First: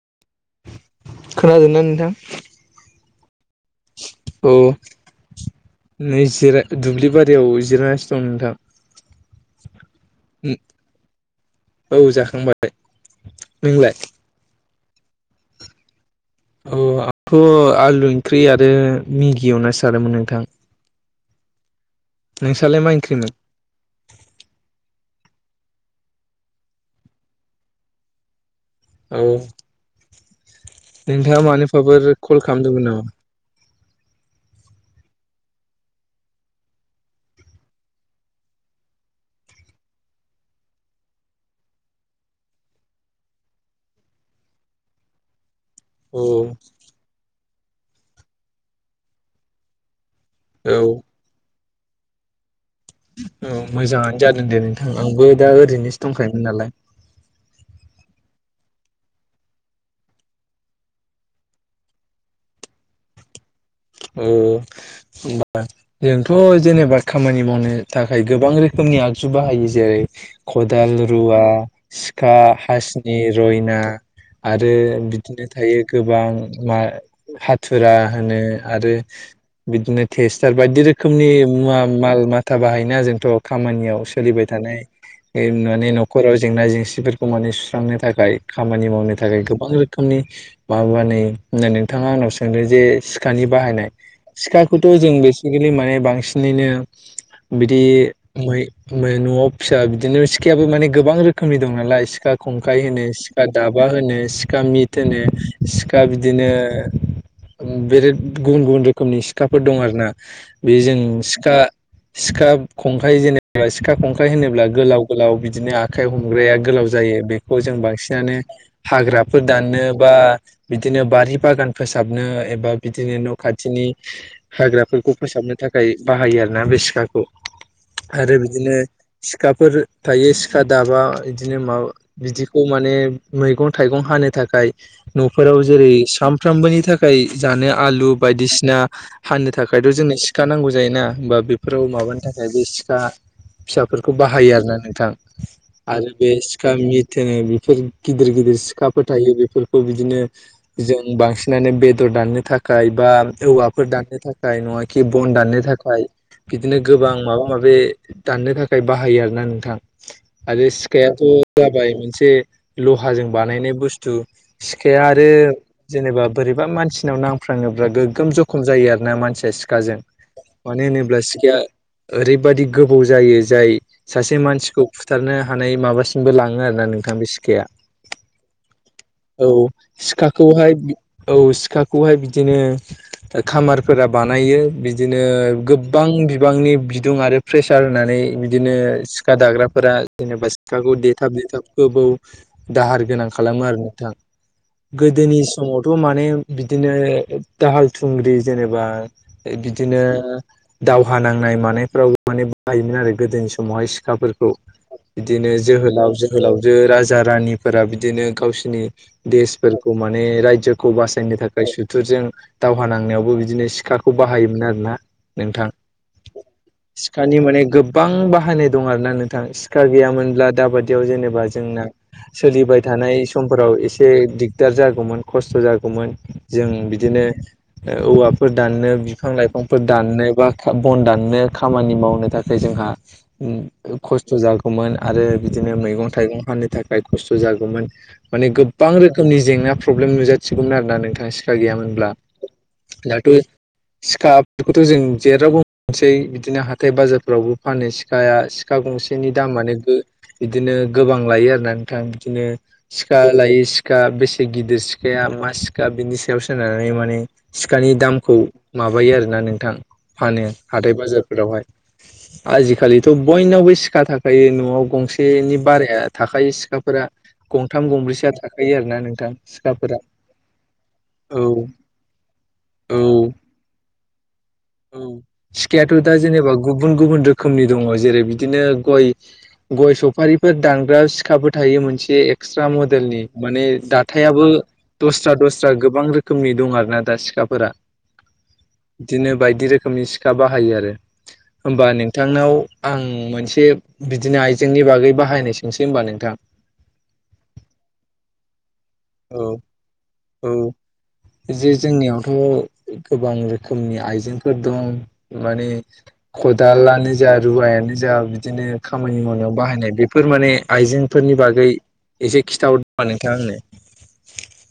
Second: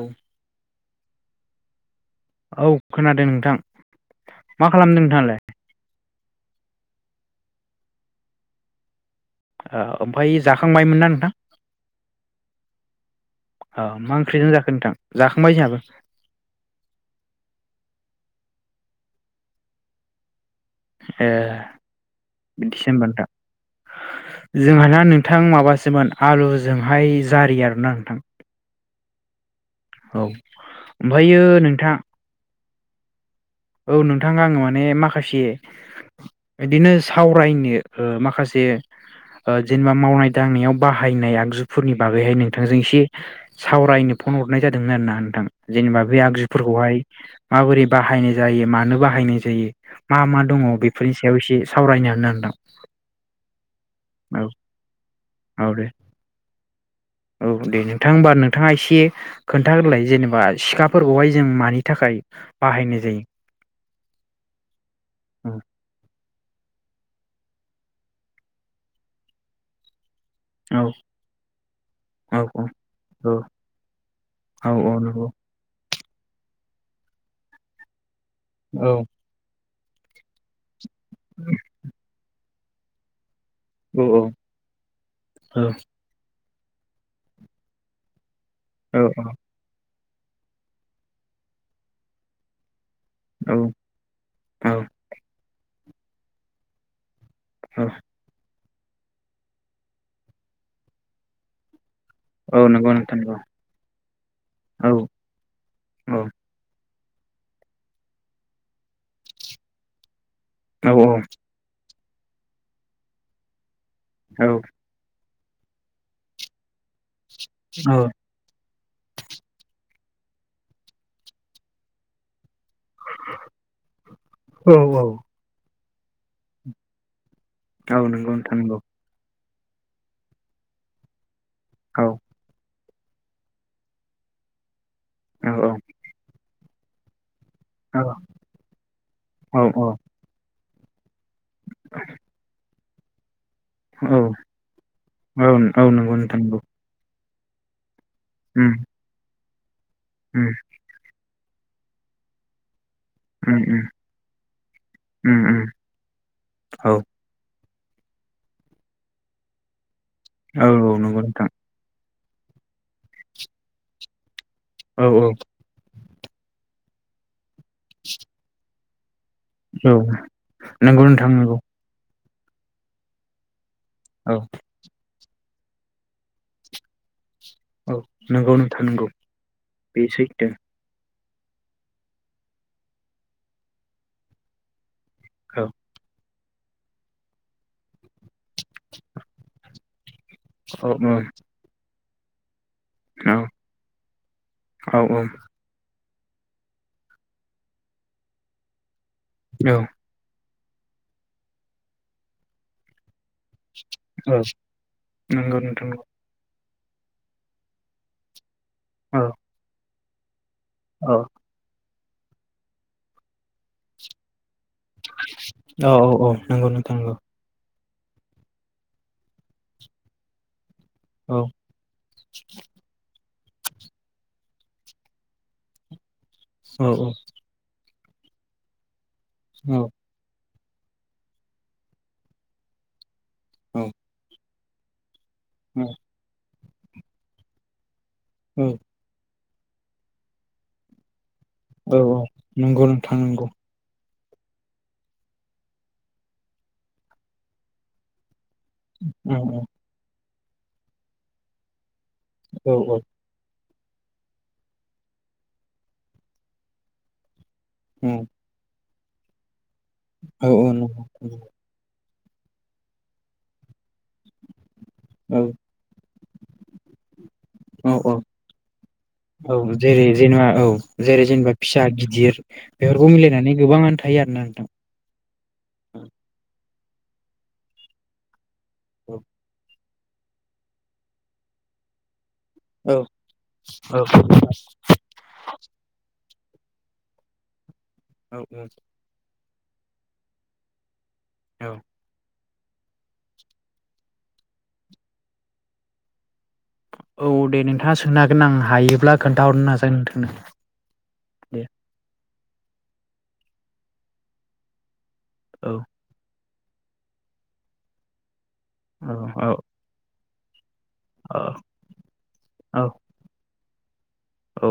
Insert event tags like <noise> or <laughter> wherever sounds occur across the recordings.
औ। खोनादोंना नोंथां? औ खोनादों नोंथां औ मा खालामदों नोंथाङालाय? नै जिराय दुब्लि बारियाव जिरायगासिनो दं नोंथां। ओ ओमफाय जाखांबायमोनना नोंथां? औ जाखांबाय औ नोंलाय? मा ओंख्रिजों जाखो नोंथां जाखांबाय जोंहाबो। औ आंथ' आलु ओंख्रि आरो मेगियावना जादोंमोन नोंथां। ए नोंसालाय मा <unintelligible> ओंख्रिमोन? जोंहा ना नों थां माबासोमोन आलुजोंहाय जारि आरोना नोंथां। औ औ नोंथाङा ओमफ्रायो नोंथां मानिफाफोर कल खालामदोंमोन नामा? औ नोंथां आङो माने माखासे इदिनो सावरायनो ओ माखासे ओ जेनेबा मावनाय दांनायाव बाहायनाय आगजुफोरनि बागैहाय नोंथांजों एसे सावरायनो फन हरनाय जादोंमोन आरो ना नोंथां। जेनेबा बे औ आगजुफोरखौहाय माबोरै बाहायनाय जायो मानो बाहायनाय जायो। मा मा दङ औ बेफोरनि सायाव एसे सावरायनो होन <unintelligible> औ मोजाङानो जादों दे नोंथां आंबो दा औ दे ओरैनोसो दंखायोमोन नालाय। औ दे नोंथां होमबा नों दे खोन्थाग्रोलाय जेनेबा सिखाफोरखौहाय जों मानि थाखाय बाहायनाय जायो? औ <unintelligible> थ' जेनेबा खामानि मावनो थाखाय गोबां रोखोमनि आगजु बाहायो जेरै औ खदाल रुवा सिखा औ हासिनि रयना औ आरो औ नंगौ बिदिनो थायो। गोबां मा हाथुरा होनो औ आरो बिदिनो टेस्टार बायदि रोखोमनि मुवा माल माथा बाहायोना जोंथ' औ खामानियाव सोलिबाय थानाय औ माने न'खराव जेंना जेंसिफोरखौ माने सुस्रांनो थाखाय खामानि औ मावनो थाखाय गोबां रोखोम खोमनि माब बा नै होननानै नोंथाङा आंनाव सोंदों जे खानि बाहायनाय औ सिखाखौथ' जों बेसिकेलि माने बांसिनैनो औ बिदि <unintelligible> न'आव फिसा बिदिनो सिखायाबो माने गोबां रोखोमनि दं नालाय। सिखा औ खंखाइ नंगौ होनो नोंथां नंगौ सिखा दाबा होनो सिखा औ मिट होनो सिखा औ बिदिनो बिराद गुबुन गुबुन रोखोमनि सिखाफोर दं आरो ना बे औ जों औ सिखा सिखा खंखाइ जेनेबा सिखा खंखाइ औ होनोब्ला गोलाव गोलाव बि दिनो आखाइ हमग्राया गोलाव जायो बेखौ जों बांसिनानो हाग्राफोर दाननो बा बिदिनो बारि बागान फोसाबनो एबा बिदिनो न' खाथिनि औ औ हाग्राफोरखौ फोसाबनो थाखाय बाहायो आरोना बे सिखाखौ। औ नंगौ आरो नोंथां बिदिनो नंगौ खाफोर थायो सिखा दाबा इदिनो माबा औ बिदिखौ माने मैगं थाइगं हानो थाखाय औ न'फोराव औ जेरै सानफ्रामबोनि थाखाय जानो औ आलु बायदिसिना हानो औ थाखायथ' औ जोंनो सिखा नांगौ जायोना। होमबा बेफोराव माबानि थाखाय बे सिखा फिसाफोरखौ औ बाहायो आरोना नोंथां औ आरो नंगौ बे नोंथां नंगौ सिखा मिट होनो बेफोर गिदिर गिदिर उम सिखाफोर थायो बेफोरखौ बिदिनो उम जों बांसिनानो बेदर दाननो थाखाय बा उम उम औवाफोर दाननो थाखाय नङा खि बन उम दाननो उम थाखाय बिदिनो औ गोबां माबा माबा बे दाननो थाखाय बाहायो आरोना नोंथां औ आरो नंगौ सिखायाथ' नोंथां जाबाय मोनसे से लहाजों बानायनाय बुस्थु सिखाया औ औ आरो जेनेबा बोरैबा मान सिनाव नांफ्राङोब्ला गोगोम जखम जायो आरो ना मानसि औ सिखाजों मानो नंगौ होनोब्ला नोंथां सिखाया नंगौ ओरैबादि गोबौ जायो जाय सासे औ मानसिखौ खुथारनो। हानाय माबासिमबो लाङो आरोना नोंथां बे सि खाया औ नंगौ नोंथां नंगौ औ बे सैथो सिखाखौहाय औ सिखाखौहाय बिदिनो खामारफोरा बानायो बि दिनो औ गोबां बिबांनि बिदुं आरो प्रेसार होनानै बिदिनो सिखा दाग्रा फोरा जेनेबा औ सिखाखौ देथाब देथाब गोबौ दाहार गोनां औ खालामो आरो नोंथां औ गोदोनि समावथ' माने बिदिनो दाहाल थुंग्रि जेनेबा औ बिदिनो दावहा नांनाय मानायफ्रावबो माने बाहायोमोन आरो गोदोनि समावहाय औ सिखाफोरखौ बिदिनो नंगौ नोंथां औ जोहोलाव जोहोलाव जो राजा रानिफोरा बिदिनो गावसिनि देसफोरखौ माने रायजो औ नि थाखाय सुथुरजों दावहा नांनायावबो बिदिनो सिखाखौ बाहायोमोन आरो। ना औ नोंथां औ नंगौ नोंथां नंगौ सिखानि माने गो बां बाहायनाय दं आरो ना नोंथां सिखा गैयामोनब्ला दाबादि दियाव औ जेनेबा जोंना सोलिबाय थानाय समफोराव एसे दिगदार जागौमोन खस्थ' जाग जागौमोन जों औ औ बिदिनो औवाफोर दाननो बिफां लाइफांफोर दाननो बा बन दाननो खामानि मावनो थाखाय जोंहा खस्थ' जागौमोन आरो बिदिनो मैगं थाइगं फाननो थाखाय खस्थ' जागौमोन माने औ गोबां रोखोमनि जेंना प्रब्लेम नुजा थिगौमोन आरोना नोंथाङा सिखा गैयामोनब्ला औ नंगौ नोंथां दाथ' नंगौ सिखाफोरखौथ' जों जेेरावबो मोनसै बिदिनो हाथाय बाजारफोरावबो फानो सिखाया सिखा गंसेनि औ दामानो बिदिनो गोबां लायो आरोना नोंथां बिदिनो औ औ सिखा लायि सिखा बेसे गिदिर सिखा सिखाया मा सिखा बिनि सायाव सोनानै माने सिखानि औ दामखौ माबायो आरोना नोंथां। फानो औ औ हाथाय नंगौ बाजारफोरावहाय आजिखालिथ' बयनावबो सिखा थाखायो न'आव औ गंसेनि बाराया थाखायो सिखाफोरा गंथाम औ गंब्रैसोआ थाखायो आरो ना नोंथां औ सिखाफोरा जेरै जेनेबा औ जेरै औ जेनेबा फिसा गिदिर बेफोरखौ औ मिलायनानै गोबाङानो थायो आरोना दा औ सिखायाथ' दा जेनेबा गुबुन गुबुन रोखोमनि द जेरै बिदिनो गय औ गय सफारिफोर दानग्रा सिखाबो थायो मोनसे एक्सट्रा औ मडेलनि माने औ दाथाइयाबो दस्रा दस्रा गोबां रोखोमनि दं आरोना दा सिखाफोरा। औ औ। बिदिनो बायदि रोखोमनि सिखा बाहायो आरो औ होमबा नोंथांनाव आं मोनसे बिदिनो आइजेंनि बागै बाहायनो सोंसै होनबा नोंथां? औ दे नोंथाङा सोंनो हागोन आं हायोब्ला औ खोन्थाहरनो नाजागोन नोंथांनो औ दे जे जोंनियाव थ' गोबां रोखोमनि आइजेंफोर दं माने औ खदालानो जा रुवायानो जा बिदिनो औ खामानि औ मावनायाव बाहायनाय बेफोर माने आइजेंफोरनि बागै एसे खिथा औ हरदो होनबा नोंथाङा आंनो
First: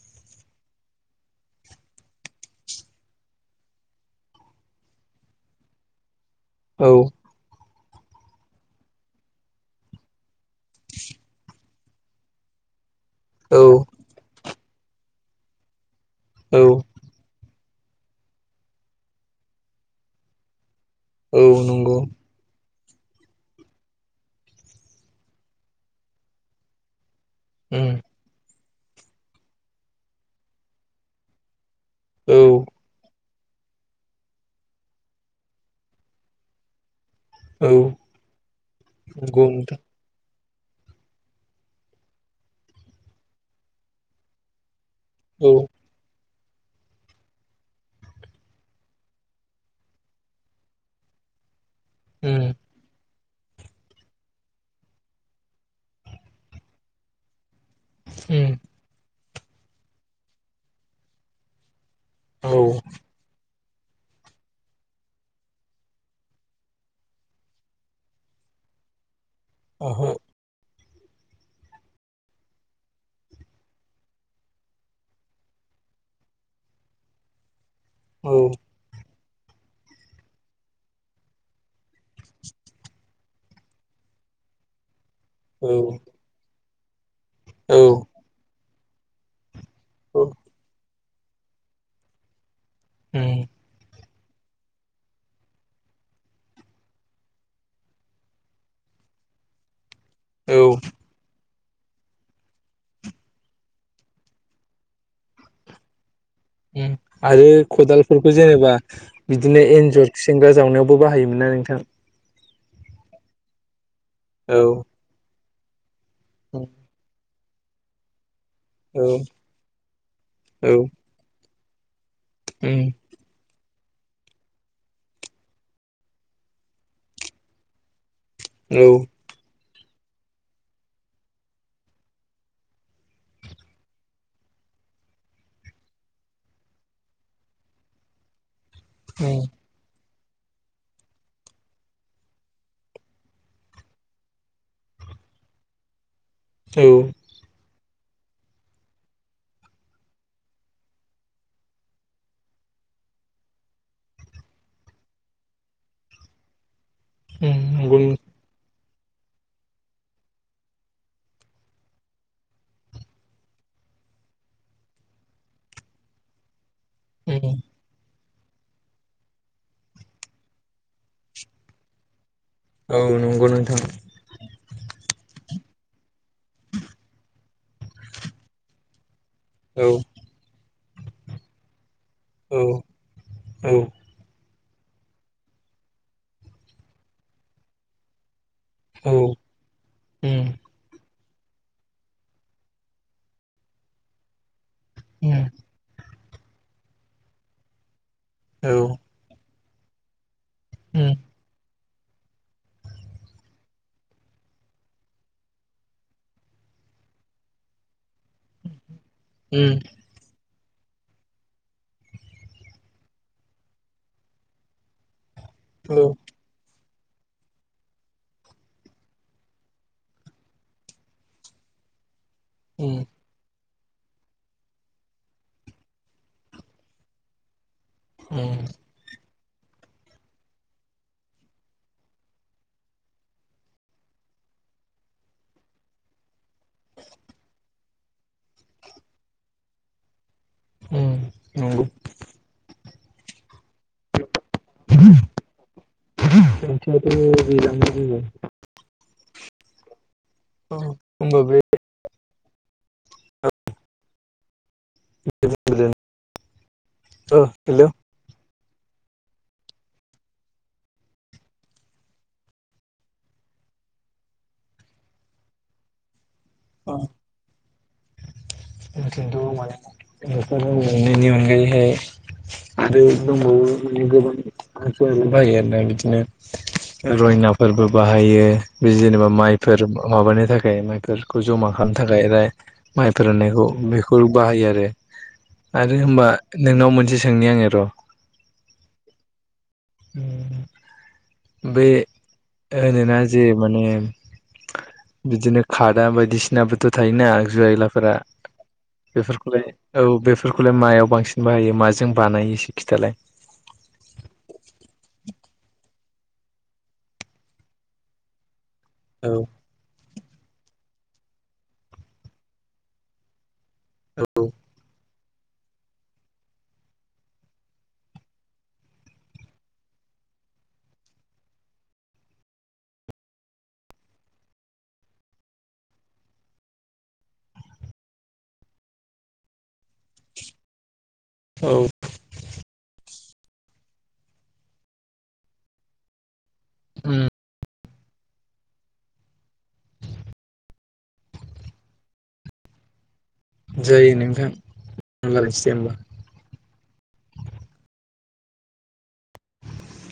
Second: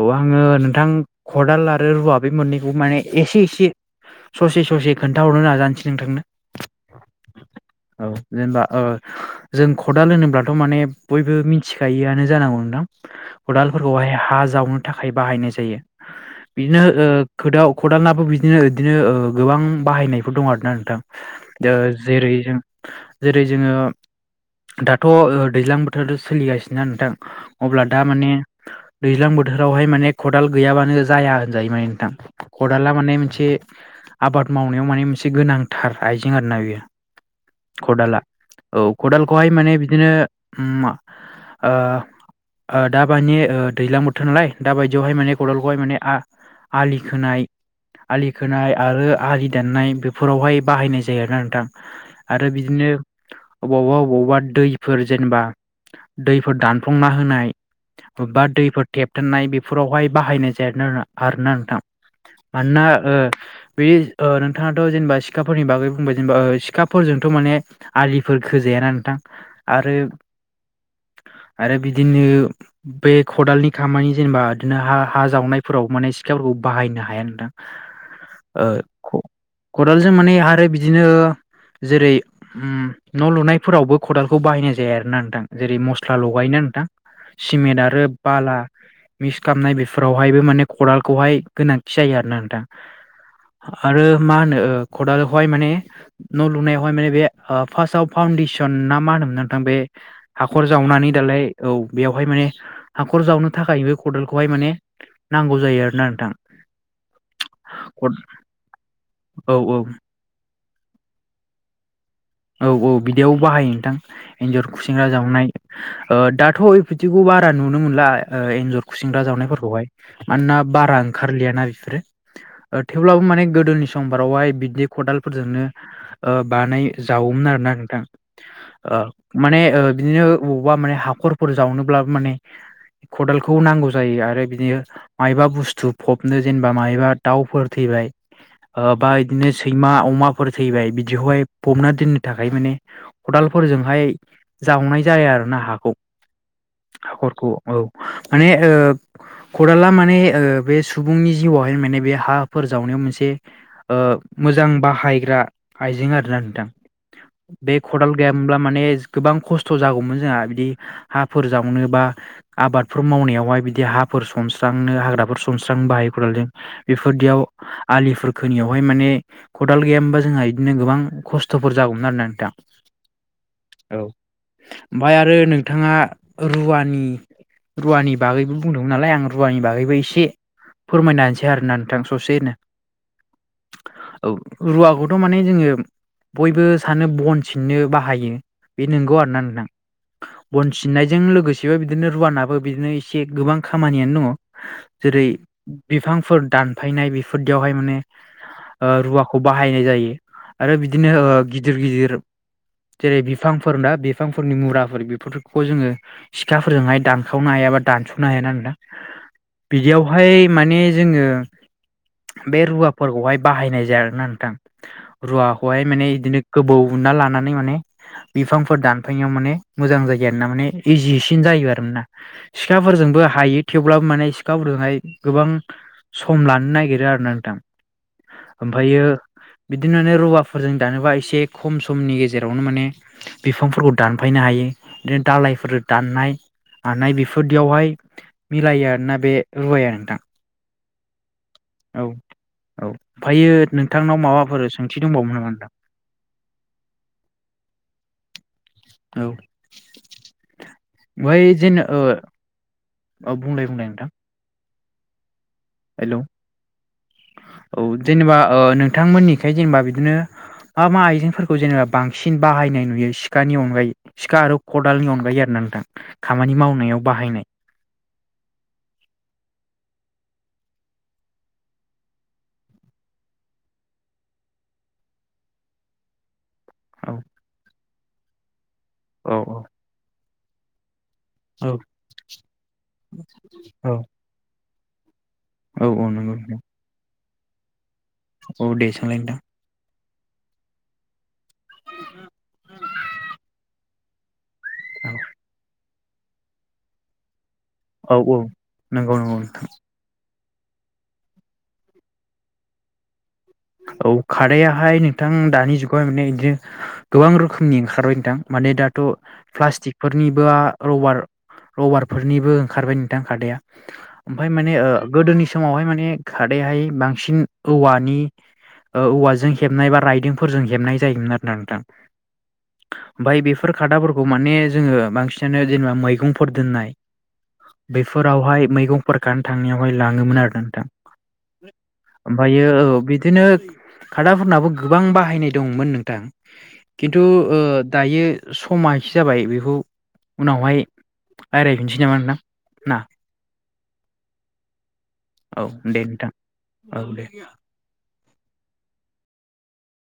औ आङो नोंथां खदाल आरो रुवा बे मोननैखौ माने एसे एसे ससे ससे खोनथाहरनो नाजानोसै नोंथांनो औ। औ जेनेबा ओ जों खदाल होनोब्लाथ' माने बयबो मिथिखायोआनो जानांगौ नोंथां। औ खदालफोरखौहाय हा जावनो थाखाय बाहायनाय जायो बिदिनो औ ओ खोदाव खदालाबो बिदिनो बिदिनो गोबां बाहायनायफोर दं आरोना नोंथां औ ओ नंगौ जेरै जों जेरै जोङो दाथ' दैज्लां बोथोर सोलिगासिनो नोंथां अब्ला उम दा माने दैज्लां बोथोरावहाय माने खदाल गैयाबानो जाया होनजायो माने नोंथां औ खदाला माने मोनसे आबाद मावनायाव माने मोनसे गोनांथार आइजें आरो ना बेयो औ खदाला औ खदालखौहाय नंगौ माने नोंथां बिदिनो ओम मा ओ ओ दा बानि दैलां बोथोर नालाय दा बाय दियावहाय माने औ खदालखौहाय माने आ आलि खोनाय आलि खोनाय आरो आलि दाननाय बेफोरावहाय बाहायनाय जायो आरोना नोंथां। उम आरो बिदिनो अबावबा -अबावबा दैफोर जेनेबा दैफोर दानफ्लंना होनाय बबेबा उम दैफोर थेबथेनाय बेफोरावहाय बाहायनाय जाया आरोना नोंथां। औ मोनोना ओ बि ओ नोंथाङाथ' जेनेबा सिखाफोरनि बागै बुंबाय जेनेबा ओ सिखाफोरजोंथ' माने आलिफोर खोजाया ना नोंथां आरो ओहो आरो बिदिनो बे खदालनि खामानि जेनेबा बिदिनो हा हा जावनायफोराव माने सिखाफोरखौ बाहायनो हाया नोंथां। औ ओ खदालजों माने आरो बिदिनो जेरै होम न' लुनायफोरावबो खदालखौ बाहायनाय जाया आरो ना नोंथां औ जेरै मस्ला लगायोना नोंथां औ सिमेन्ट आरो बाला मिक्स खामनाय औ बेफोरावहायबो माने खदालखौहाय गोनांथि जायो आरो ना नोंथां उम आरो मा होनो ओ खदालावहाय माने न' लुनायावहाय माने बे फार्सथाव फाउडेसन ना मा होनो नोंथां बे औ हाख'र जावनानै दालाय औ बेयावहाय माने हाखर जावनो थाखाय बे खदालखौहाय माने नांगौ जायो आरोना नोंथां। आरो खदालफोरखौ जेनेबा औ बिदिनो औ एन्जर खुसेंग्रा जावनायावबो बाहायोमोन ना नोंथां। औ औ बिदियाव बाहायो नोंथां एन्जर, औ खुसेंग्रा जावनाय ओ औ दाथ' बिथिखौ बारा नुनो मोनला ओं एन्जर औ खुसिंग्रा जावनायफोरखौहाय मानोना औ बारा ओंखारलियाना बिफोरो ओ थेवब्लाबो माने गोदोनि समफोरारावहाय बिददि खदाल फोरजोंनो ओ बानाय जावोमोन आरोना नोंथां औ उम औ ओ माने ओ बिदिनो बबावबा माने हाखरफोर जावनोब्ला माने ओ खदालखौ नांगौ जायो आरो बिदिनो मायबा बुस्थु फबनो जेनेबा मायबा दाउफोर थैबाय ओ बा बिदिनो सैमा अमाफोर थैबाय बिदिखौहाय फबना दोननो थाखाय माने खदालफोरजोंहाय जावनाय जायो आरो ना हाखौ। उम हाखरखौ औ माने ओ खदाला माने ओं बे सुबुंनि जिउआवहाय माने ओ बे हाफोर जावनायाव मोनसे ओ मोजां बाहायग्रा आइजें आरोना नोंथां बे नंगौ खदाल गैयामोनब्ला माने गोबां खस्थ' जागौमोन जोंहा बिदि हाफोर जावनो बा आबादफोर मावनायावहाय बिदि हा फोर सनस्रांनो हाग्राफोर सनस्रांनो हायो अदालतों। बेफोरदियाव उम आलिफोर खोनियावहाय माने खदाल गैया मोनबा जोंहा बिदिनो गोबां ख <unintelligible> औ नंगौ नोंथां। ओमफ्राय आरो नोंथाङा रुवानि रुवानि बागैबो बुंदोंमोन नालाय आं रुवानि औ बागैबो एसे फोरमायना होनसै आरोना नों थां ससेनो औ औ औ रुवाखौथ' माने जोङो बयबो सानो बन सिननो बाहायो बे उम औ नंगौ उम आरोना नोंथां उम बन सिननाय जों लोगोसेबो बिदिनो रुवानाबो बिदिनो एसे गोबां खामानियानो दङ। जेरै बिफांफोर दानफायनाय बेफोरदियावहाय माने औ ओ रुवाखौ बाहायनाय जायो आरो बिदिनो ओ गिदिर गिदिर जेरै बिफांफोर दा बिफांफोरनि मुराफोर बेफोरखौ जोङो सिखाफोरजोंहाय दानखावनो हायाबा दानस' नो हाया नोंथां। बिदियावहाय माने जोङो बे रुवाफोरखौहाय बाहायनाय जाया आरोना नोंथां रुवाखौहाय माने बिदिनो गोबौ उनना लानानै माने बिफांफोर दानफायनायाव माने मोजां जायो आरोना माने इजिसिन जायो आरो ना - उम सिखाफोरजोंबो हायो थेवब्लाबो माने सिखाफोरजोंहाय गोबां सम लानो नागिरो आरो ना नोंथां। उम ओमफ्रायो बिदिनो रुवा फोरजों दानोबा एसे खम समनि गेजेरावनो माने बिफांफोरखौ दानफायनो हायो माने दालाइ फोरो दाननाय मानाय बेफोरदियावहाय मिलायो आरोना बे रुवाया नोंथां। उम नंगौ। औ औ आमफायो नोंथांनाव माबाफोर सोंथि दंबावोमोन नामा नोंथां? सोंथियाथ' गैलामोन जेबो। औ औ बै होमबा बे जेनो ओ औ बुंलाय बुंलाय नोंथां। हेलौ ओ औ हेलौ जेनेबा ओ नोंथांमोननिखै जेनेबा बिदिनो मा मा आइजेंफोरखौ जेनेबा बांसिन बाहायनाय नुयो सिखानि अनगायै सिखा आरो खदालनि अनगायै नोथां खामानि ओ मावनायाव बाहायनाय। खिन्थु <unintelligible> अनगायैहाय- आरो दंबावो माने गोबां हाथियारबो बाहायो आरो ना औ बिदिनो। रयनाफोरबो बाहायो बे जेनेबा औ माइफोर माबानि थाखाय माइफोर। खौ जमा खामनो थाखाय <unintelligible> माइ फोराननायखौ औ बेखौ बाहायो आरो औ आरो औ होनबा नोंनाव मोनसे सोंनि आङो र'। अ दे सोंलाय नोंथां। उम बे होनोना जे माने बिदिनो खादा बायदिसिनाबोथ' थायो ना। <unintelligible> आइलाफोरा औ औ नंगौ नंगौ नोंथां। बेफोरखौलाय औ बे फोरखौलाय मायाव बांसिन बाहायो माजों बानायो एसे खिथालाय। औ खादाहाय नोंथां दानि जुगावहाय माने बिदिनो गोबां रोखोमनि ओंखारबाय नोंथां माने दा थ' औ प्लास्टिकफोरनिबो रबार रबारफोरनिबो ओंखारबाय नोंथां खादाया। औ ओमफाय माने ओ गोदोनि समावहाय माने खादाहाय बांसिन औवानि औवाजों हेबनाय बा राइदिंफोरजों हेबनाय जायोमोन आरो ना नोंथां। ओमफाय बेफोर खादाफोरखौ माने जोङो बांसिनानो जेनेबा मैगंफोर दोननाय बेफोरावहाय मैगंफोर खानो थांनायावहाय लाङोमोन आरो नोंथां। औ ओमफायो औ बि दिनो खादाफोरनाबो गोबां बाहायनाय दंमोन नोंथां। खिन्थु ओ दायो समा एसे जाबाय बेखौ उनावहाय रायलायहैफिनसै नामा नोंथां ना। जायो नोंथां। औ लायसै होमबा दे नोंथां औ दे।